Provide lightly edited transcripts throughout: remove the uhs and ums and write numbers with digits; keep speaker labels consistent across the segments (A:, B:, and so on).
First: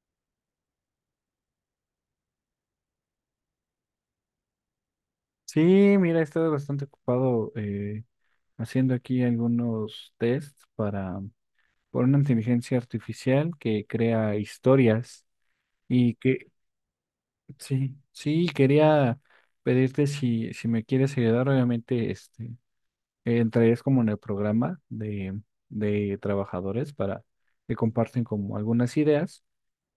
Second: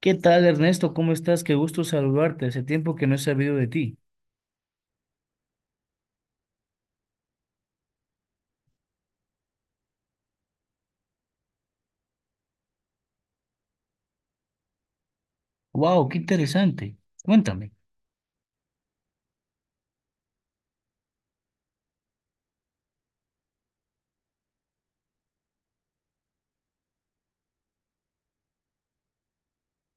A: ¿Qué tal, Ernesto? ¿Cómo estás? Qué gusto saludarte. Hace tiempo que no he sabido de ti.
B: Sí, mira, he estado bastante ocupado haciendo aquí algunos tests para por una inteligencia artificial que crea historias
A: Wow,
B: y
A: qué
B: que
A: interesante. Cuéntame.
B: sí, sí, quería pedirte si me quieres ayudar, obviamente, entrarías como en el programa de trabajadores para que comparten como algunas ideas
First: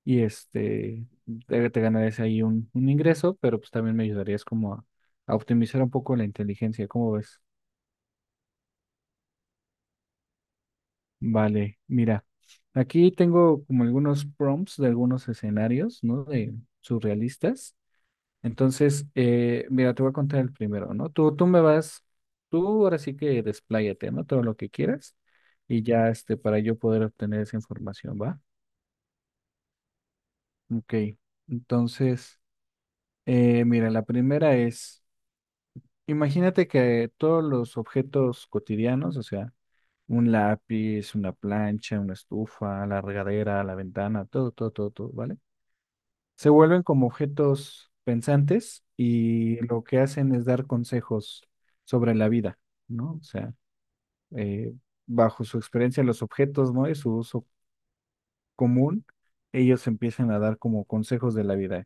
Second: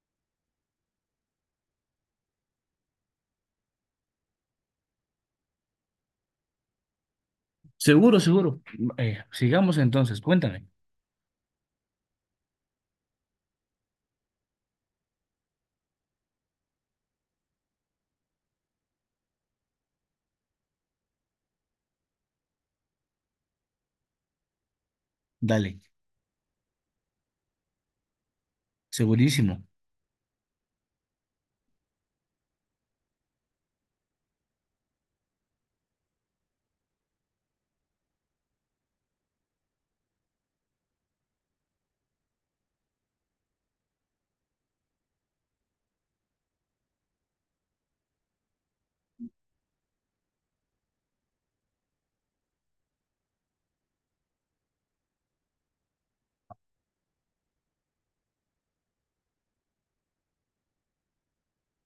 B: y te ganarías ahí un ingreso, pero pues también me ayudarías como a optimizar un poco la inteligencia, ¿cómo ves?
A: Seguro, seguro. Sigamos entonces. Cuéntame.
B: Vale, mira, aquí tengo como algunos prompts de algunos escenarios, ¿no? De surrealistas. Entonces, mira, te voy a contar el primero, ¿no? Tú me vas, tú ahora sí que despláyate, ¿no? Todo lo que quieras
A: Dale.
B: y ya, para yo poder obtener esa información, ¿va?
A: Segurísimo.
B: Ok, entonces, mira, la primera es, imagínate que todos los objetos cotidianos, o sea, un lápiz, una plancha, una estufa, la regadera, la ventana, todo, todo, todo, todo, ¿vale? Se vuelven como objetos pensantes y lo que hacen es dar consejos sobre la vida, ¿no? O sea, eh, bajo su experiencia, los objetos, ¿no? Y su uso común, ellos empiezan a dar como consejos de la vida.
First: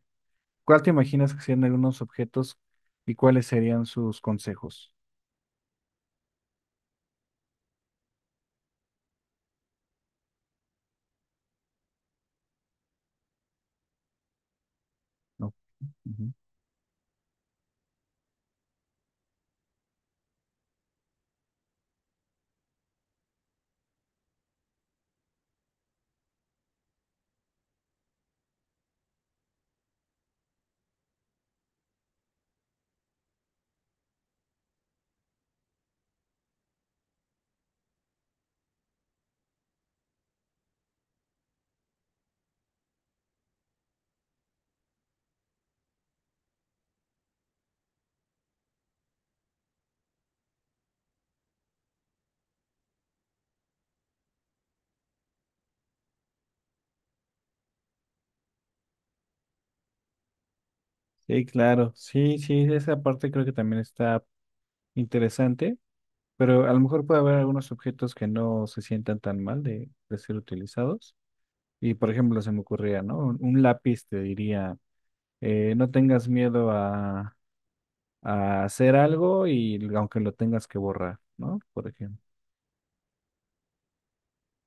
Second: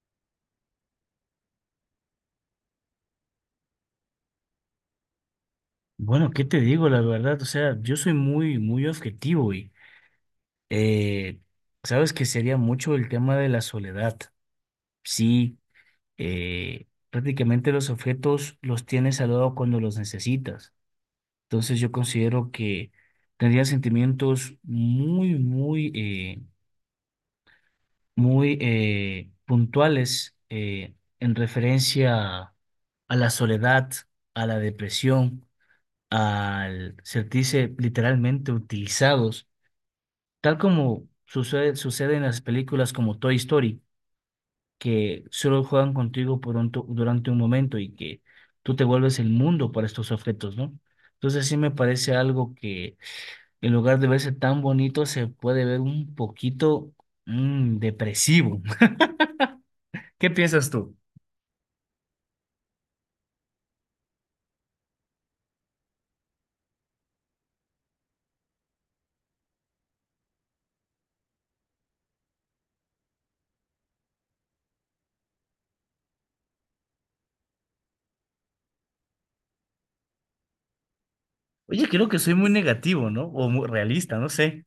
B: ¿Cuál te imaginas que serían algunos objetos y cuáles serían sus consejos?
A: Bueno, ¿qué te digo? La verdad, o sea, yo soy muy, muy objetivo y eh, sabes que sería mucho el tema de la soledad.
B: ¿No?
A: Sí,
B: Ujú.
A: prácticamente los objetos los tienes al lado cuando los necesitas. Entonces yo considero que tendría sentimientos muy, muy muy puntuales en referencia a la soledad, a la depresión, al sentirse literalmente utilizados, tal como sucede en las películas como Toy Story, que solo juegan contigo por durante un momento y que tú te vuelves el mundo para estos objetos, ¿no? Entonces sí me parece algo que en lugar de verse tan bonito se puede ver un poquito depresivo. ¿Qué piensas tú?
B: Sí, claro. Sí, sí, esa parte creo que también está interesante. Pero a lo mejor puede haber algunos objetos que no se sientan tan mal de ser utilizados. Y por ejemplo, se me ocurría, ¿no? Un lápiz te diría, no tengas miedo a hacer algo y aunque lo tengas que borrar, ¿no?
A: Oye,
B: Por
A: creo que
B: ejemplo.
A: soy muy negativo, ¿no? O muy realista, no sé.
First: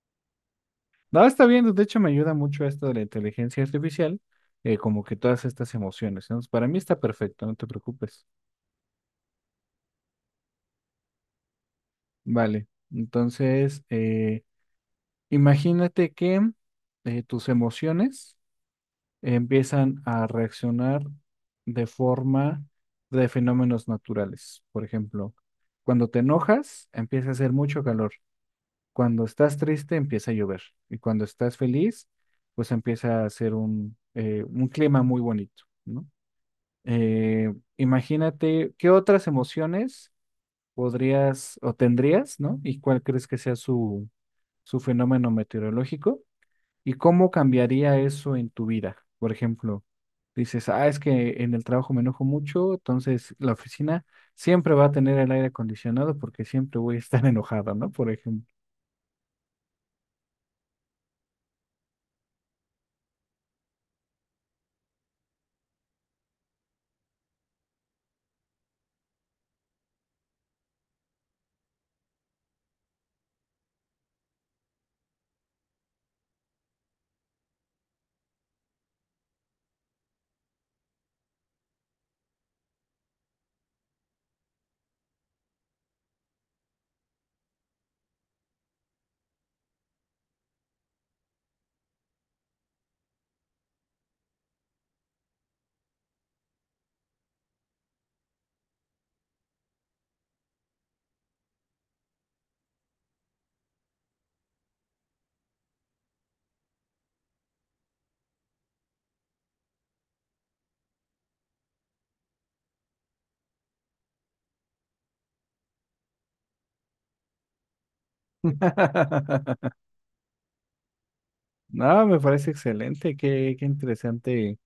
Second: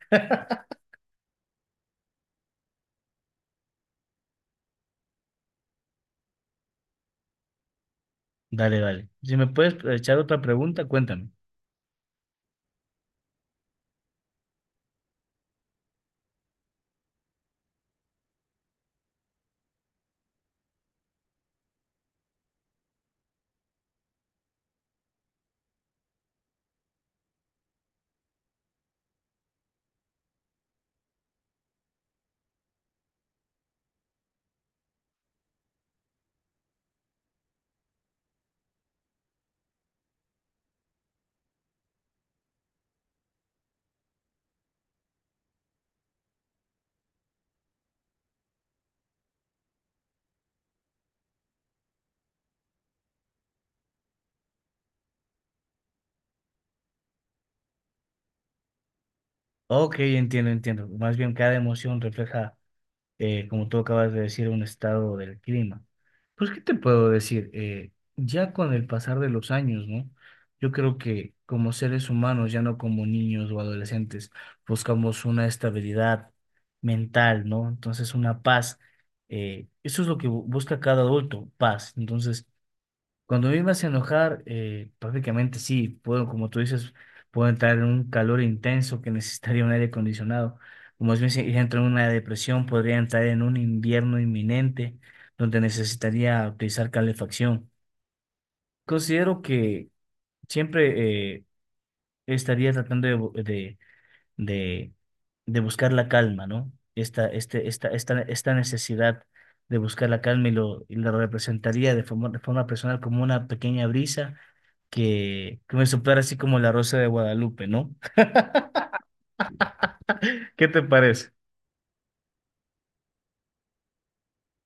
B: No, está bien, de hecho me ayuda mucho esto de la inteligencia artificial, como que todas estas emociones, ¿no? Para mí está perfecto, no te preocupes.
A: Dale, dale. Si me puedes echar otra pregunta, cuéntame.
B: Vale, entonces, imagínate que tus emociones empiezan a reaccionar de forma de fenómenos naturales. Por ejemplo, cuando te enojas, empieza a hacer mucho calor. Cuando estás triste, empieza a llover. Y cuando estás feliz, pues empieza a ser un clima muy bonito, ¿no? Imagínate qué otras emociones podrías o tendrías, ¿no? ¿Y cuál crees que sea su, su fenómeno meteorológico? ¿Y cómo cambiaría eso en tu vida? Por ejemplo, dices, ah, es que en el trabajo me enojo mucho, entonces la oficina siempre va a tener el aire acondicionado porque siempre voy a estar enojado, ¿no? Por ejemplo.
A: Ok, entiendo, entiendo. Más bien cada emoción refleja, como tú acabas de decir, un estado del clima. Pues, ¿qué te puedo decir? Ya con el pasar de los años, ¿no? Yo creo que como seres humanos, ya no como niños o adolescentes, buscamos una estabilidad mental, ¿no? Entonces, una paz. Eso es lo que busca cada adulto, paz. Entonces, cuando a mí me hace enojar, prácticamente sí, puedo, como tú dices, puedo entrar en un calor intenso que necesitaría un aire acondicionado. Si entro en una depresión, podría entrar en un invierno inminente donde necesitaría utilizar calefacción. Considero que siempre estaría tratando de, de, de buscar la calma, ¿no? Esta, este, esta necesidad de buscar la calma y lo representaría de forma personal como una pequeña brisa que me soplara así como la rosa de Guadalupe, ¿no? ¿Qué te parece?
B: No, me parece excelente, qué, qué interesante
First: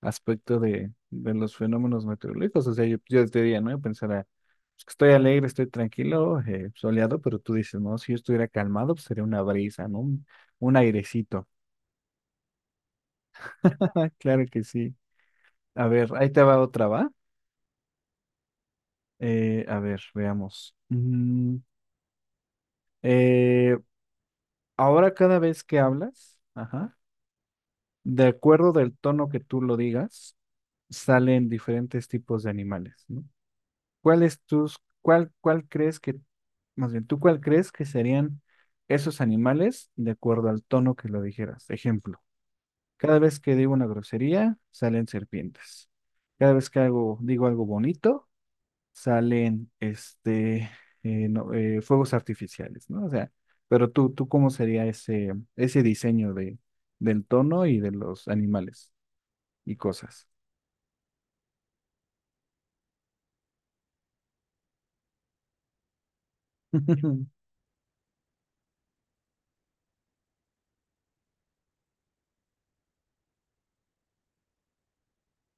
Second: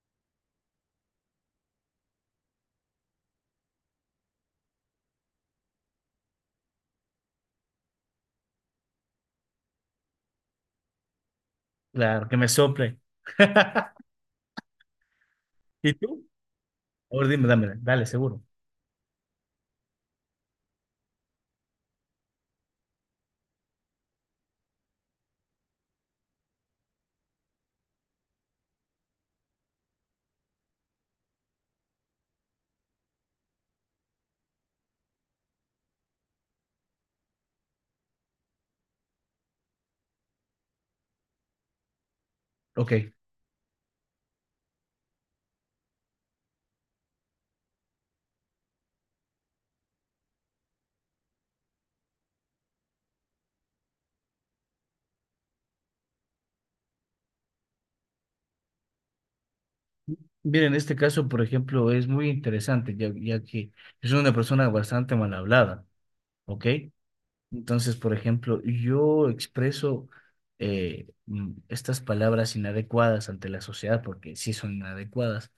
B: aspecto de los fenómenos meteorológicos. O sea, yo te diría, ¿no? Yo pensara, pues, que estoy alegre, estoy tranquilo, soleado, pero tú dices, no, si yo estuviera calmado, pues sería una brisa, ¿no? Un airecito.
A: Claro, que me sople.
B: Claro que sí. A
A: ¿Y
B: ver,
A: tú?
B: ahí te va otra, ¿va?
A: Ahora dime, dámela, dale, seguro.
B: A ver, veamos. Eh, ahora cada vez que hablas, ajá, de acuerdo del tono que tú lo digas, salen diferentes tipos de animales, ¿no? ¿Cuál es tus, cuál, cuál crees que, más bien, tú cuál crees que serían esos animales de acuerdo al tono que lo dijeras? Ejemplo,
A: Ok.
B: cada vez que digo una grosería, salen serpientes. Cada vez que hago, digo algo bonito, salen fuegos artificiales, ¿no? O sea, pero tú ¿cómo sería ese, ese diseño de, del tono y de los animales y cosas?
A: Mira, en este caso, por ejemplo, es muy interesante, ya que es una persona bastante mal hablada, ¿ok? Entonces, por ejemplo, yo expreso estas palabras inadecuadas ante la sociedad, porque sí son inadecuadas,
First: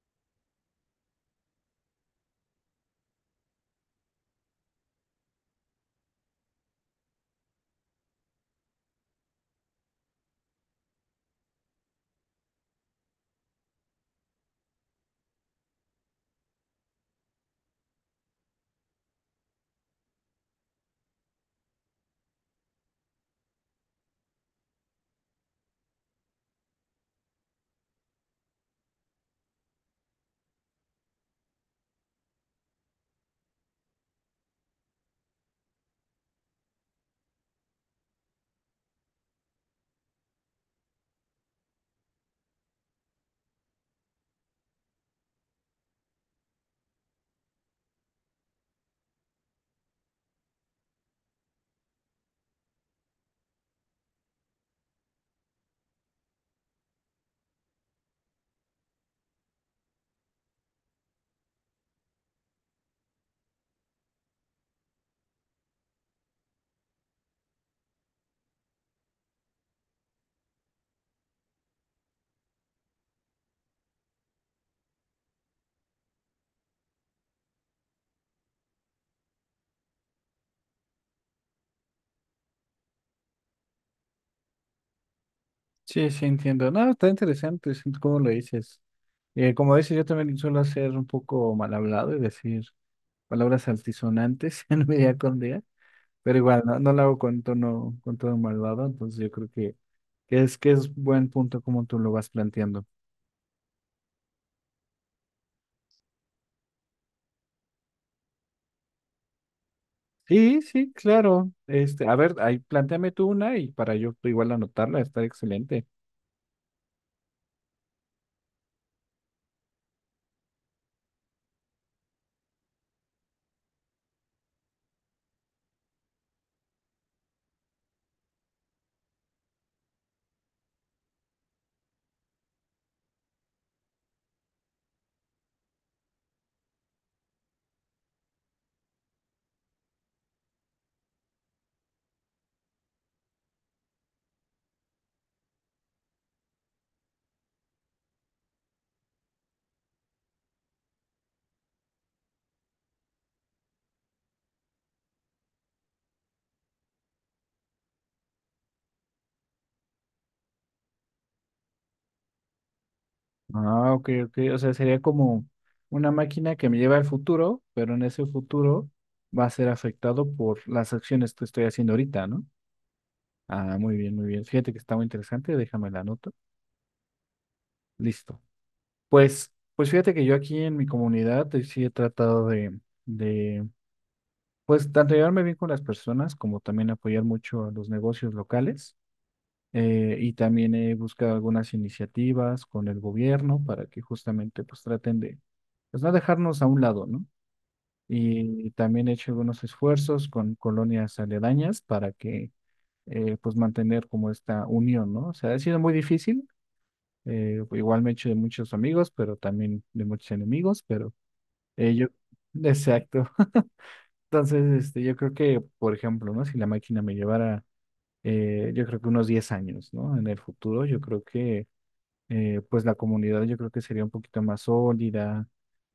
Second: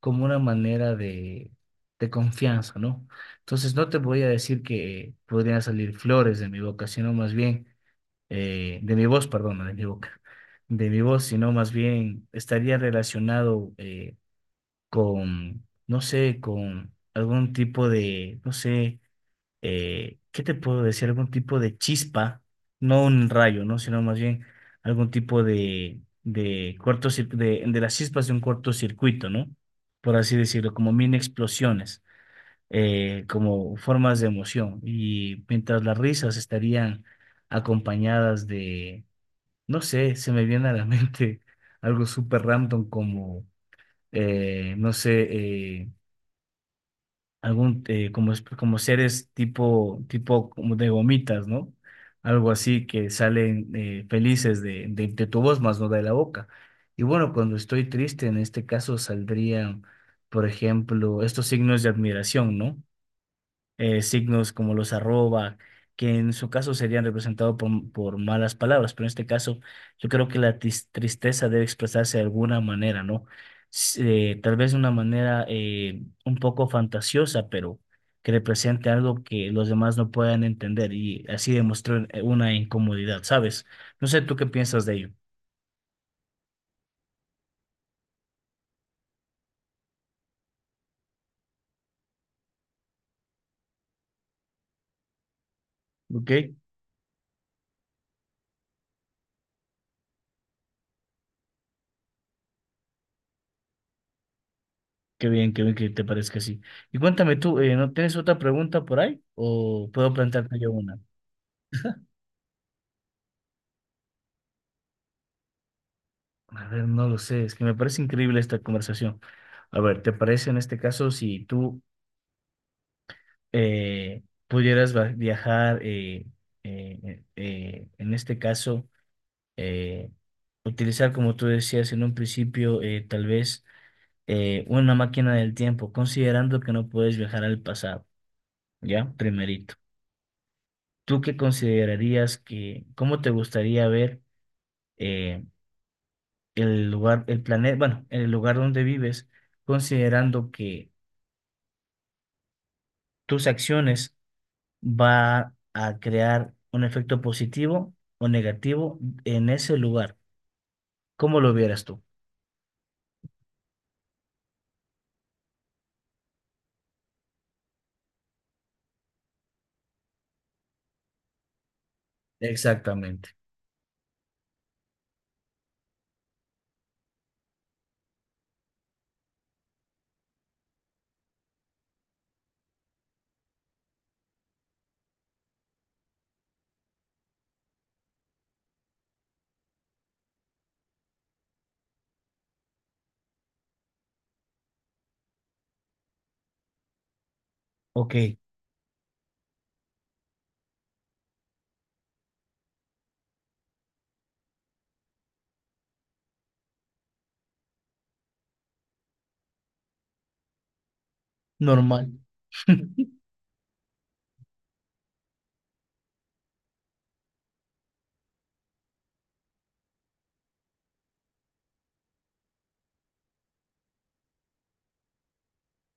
A: como una manera de confianza, ¿no? Entonces, no te voy a decir que podrían salir flores de mi boca, sino más bien, de mi voz, perdón, no de mi boca, de mi voz, sino más bien estaría relacionado con, no sé, con algún tipo de, no sé ¿qué te puedo decir? Algún tipo de chispa, no un rayo, ¿no? Sino más bien algún tipo de las chispas de un cortocircuito, ¿no? Por así decirlo, como mini explosiones, como formas de emoción. Y mientras las risas estarían acompañadas de, no sé, se me viene a la mente algo súper random como, no sé, eh, algún como, como seres tipo como de gomitas, ¿no? Algo así que salen felices de tu voz, más no de la boca. Y bueno, cuando estoy triste, en este caso saldrían, por ejemplo, estos signos de admiración, ¿no? Signos como los arroba, que en su caso serían representados por malas palabras, pero en este caso yo creo que la tristeza debe expresarse de alguna manera, ¿no? S- Tal vez de una manera un poco fantasiosa, pero que represente algo que los demás no puedan entender y así demostrar una incomodidad, ¿sabes? No sé tú qué piensas de ello,
B: Sí, sí, entiendo. No, está interesante, sí, cómo lo dices. Como dices, yo también suelo ser un poco mal hablado y decir palabras altisonantes en mi día con día,
A: ¿ok?
B: pero igual no, no lo hago con tono malvado, entonces yo creo que es buen punto como tú lo vas planteando.
A: Qué bien que te parezca así. Y cuéntame tú, ¿no tienes otra pregunta por ahí? ¿O puedo plantearte
B: Sí,
A: yo
B: sí,
A: una?
B: claro. Este, a ver, ahí plantéame tú una y para yo igual anotarla, está excelente.
A: A ver, no lo sé, es que me parece increíble esta conversación. A ver, ¿te parece en este caso si tú viajar, en este caso, eh, utilizar, como tú decías en un principio, tal vez una máquina del tiempo, considerando que no puedes viajar al pasado, ¿ya? Primerito. ¿Tú qué considerarías que, cómo te gustaría ver eh, el lugar, el planeta, bueno, el lugar donde vives, considerando que tus acciones va a crear un efecto positivo o negativo en ese lugar? ¿Cómo lo vieras tú?
B: Ah, ok, ok. O sea, sería como una máquina que me lleva al futuro, pero en ese futuro va a ser afectado por las acciones que estoy haciendo ahorita, ¿no?
A: Exactamente.
B: Ah, muy bien, muy bien. Fíjate que está muy interesante, déjame la nota. Listo. Pues, pues fíjate que yo aquí en mi comunidad sí he tratado de pues, tanto llevarme bien con las personas como también apoyar mucho a los negocios locales. Y también he buscado algunas iniciativas con el gobierno para que justamente pues traten de pues no dejarnos a un lado, ¿no?
A: Ok,
B: Y también he hecho algunos esfuerzos con colonias aledañas para que pues mantener como esta unión, ¿no? O sea, ha sido muy difícil, igual me he hecho de muchos amigos, pero también de muchos enemigos, pero yo,
A: normal.
B: exacto. Entonces, yo creo que, por ejemplo, ¿no? Si la máquina me llevara, yo creo que unos 10 años, ¿no? En el futuro, yo creo que pues la comunidad yo creo que sería un poquito más sólida,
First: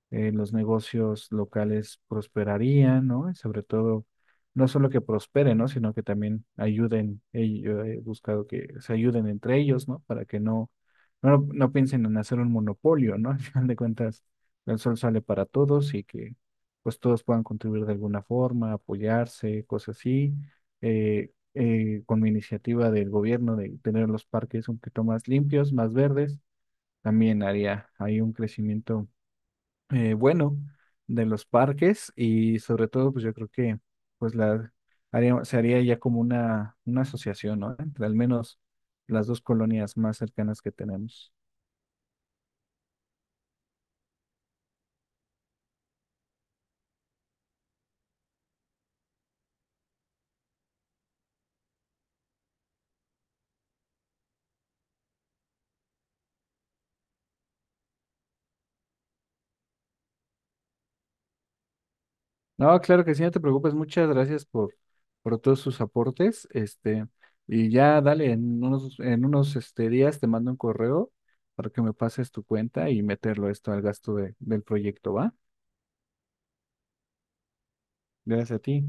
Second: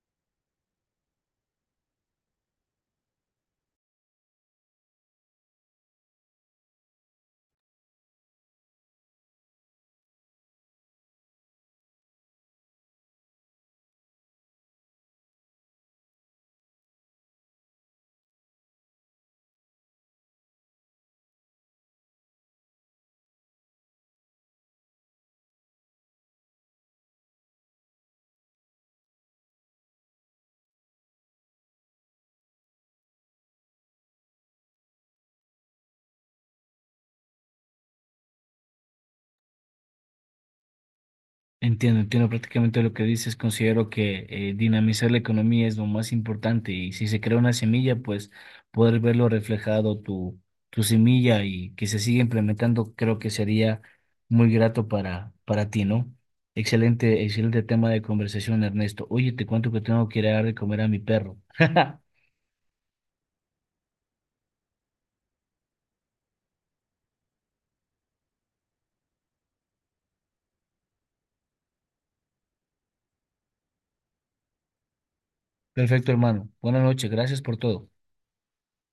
B: los negocios locales prosperarían, ¿no? Y sobre todo, no solo que prosperen, ¿no? Sino que también ayuden, yo he buscado que se ayuden entre ellos, ¿no? Para que no, no, no piensen en hacer un monopolio, ¿no? Al final de cuentas, el sol sale para todos y que pues todos puedan contribuir de alguna forma, apoyarse, cosas así. Eh, con mi iniciativa del gobierno de tener los parques un poquito más limpios, más verdes, también haría, hay un crecimiento bueno de los parques y sobre todo, pues yo creo que pues la haría- se haría ya como una asociación, ¿no? Entre al menos las dos colonias más cercanas que tenemos.
A: Entiendo, entiendo prácticamente lo que dices. Considero que dinamizar la economía es lo más importante y si se crea una semilla, pues poder verlo reflejado tu semilla y que se siga implementando, creo que sería muy grato para ti, ¿no? Excelente, excelente tema de conversación, Ernesto. Oye, te cuento que tengo que ir a dar de comer a mi perro.
B: No, claro que sí, no te preocupes, muchas gracias por todos sus aportes, y ya dale, en unos este, días te mando un correo para que me pases tu cuenta y meterlo esto al gasto de- del proyecto, ¿va?
A: Perfecto, hermano. Buenas noches, gracias por todo.
B: Gracias a ti.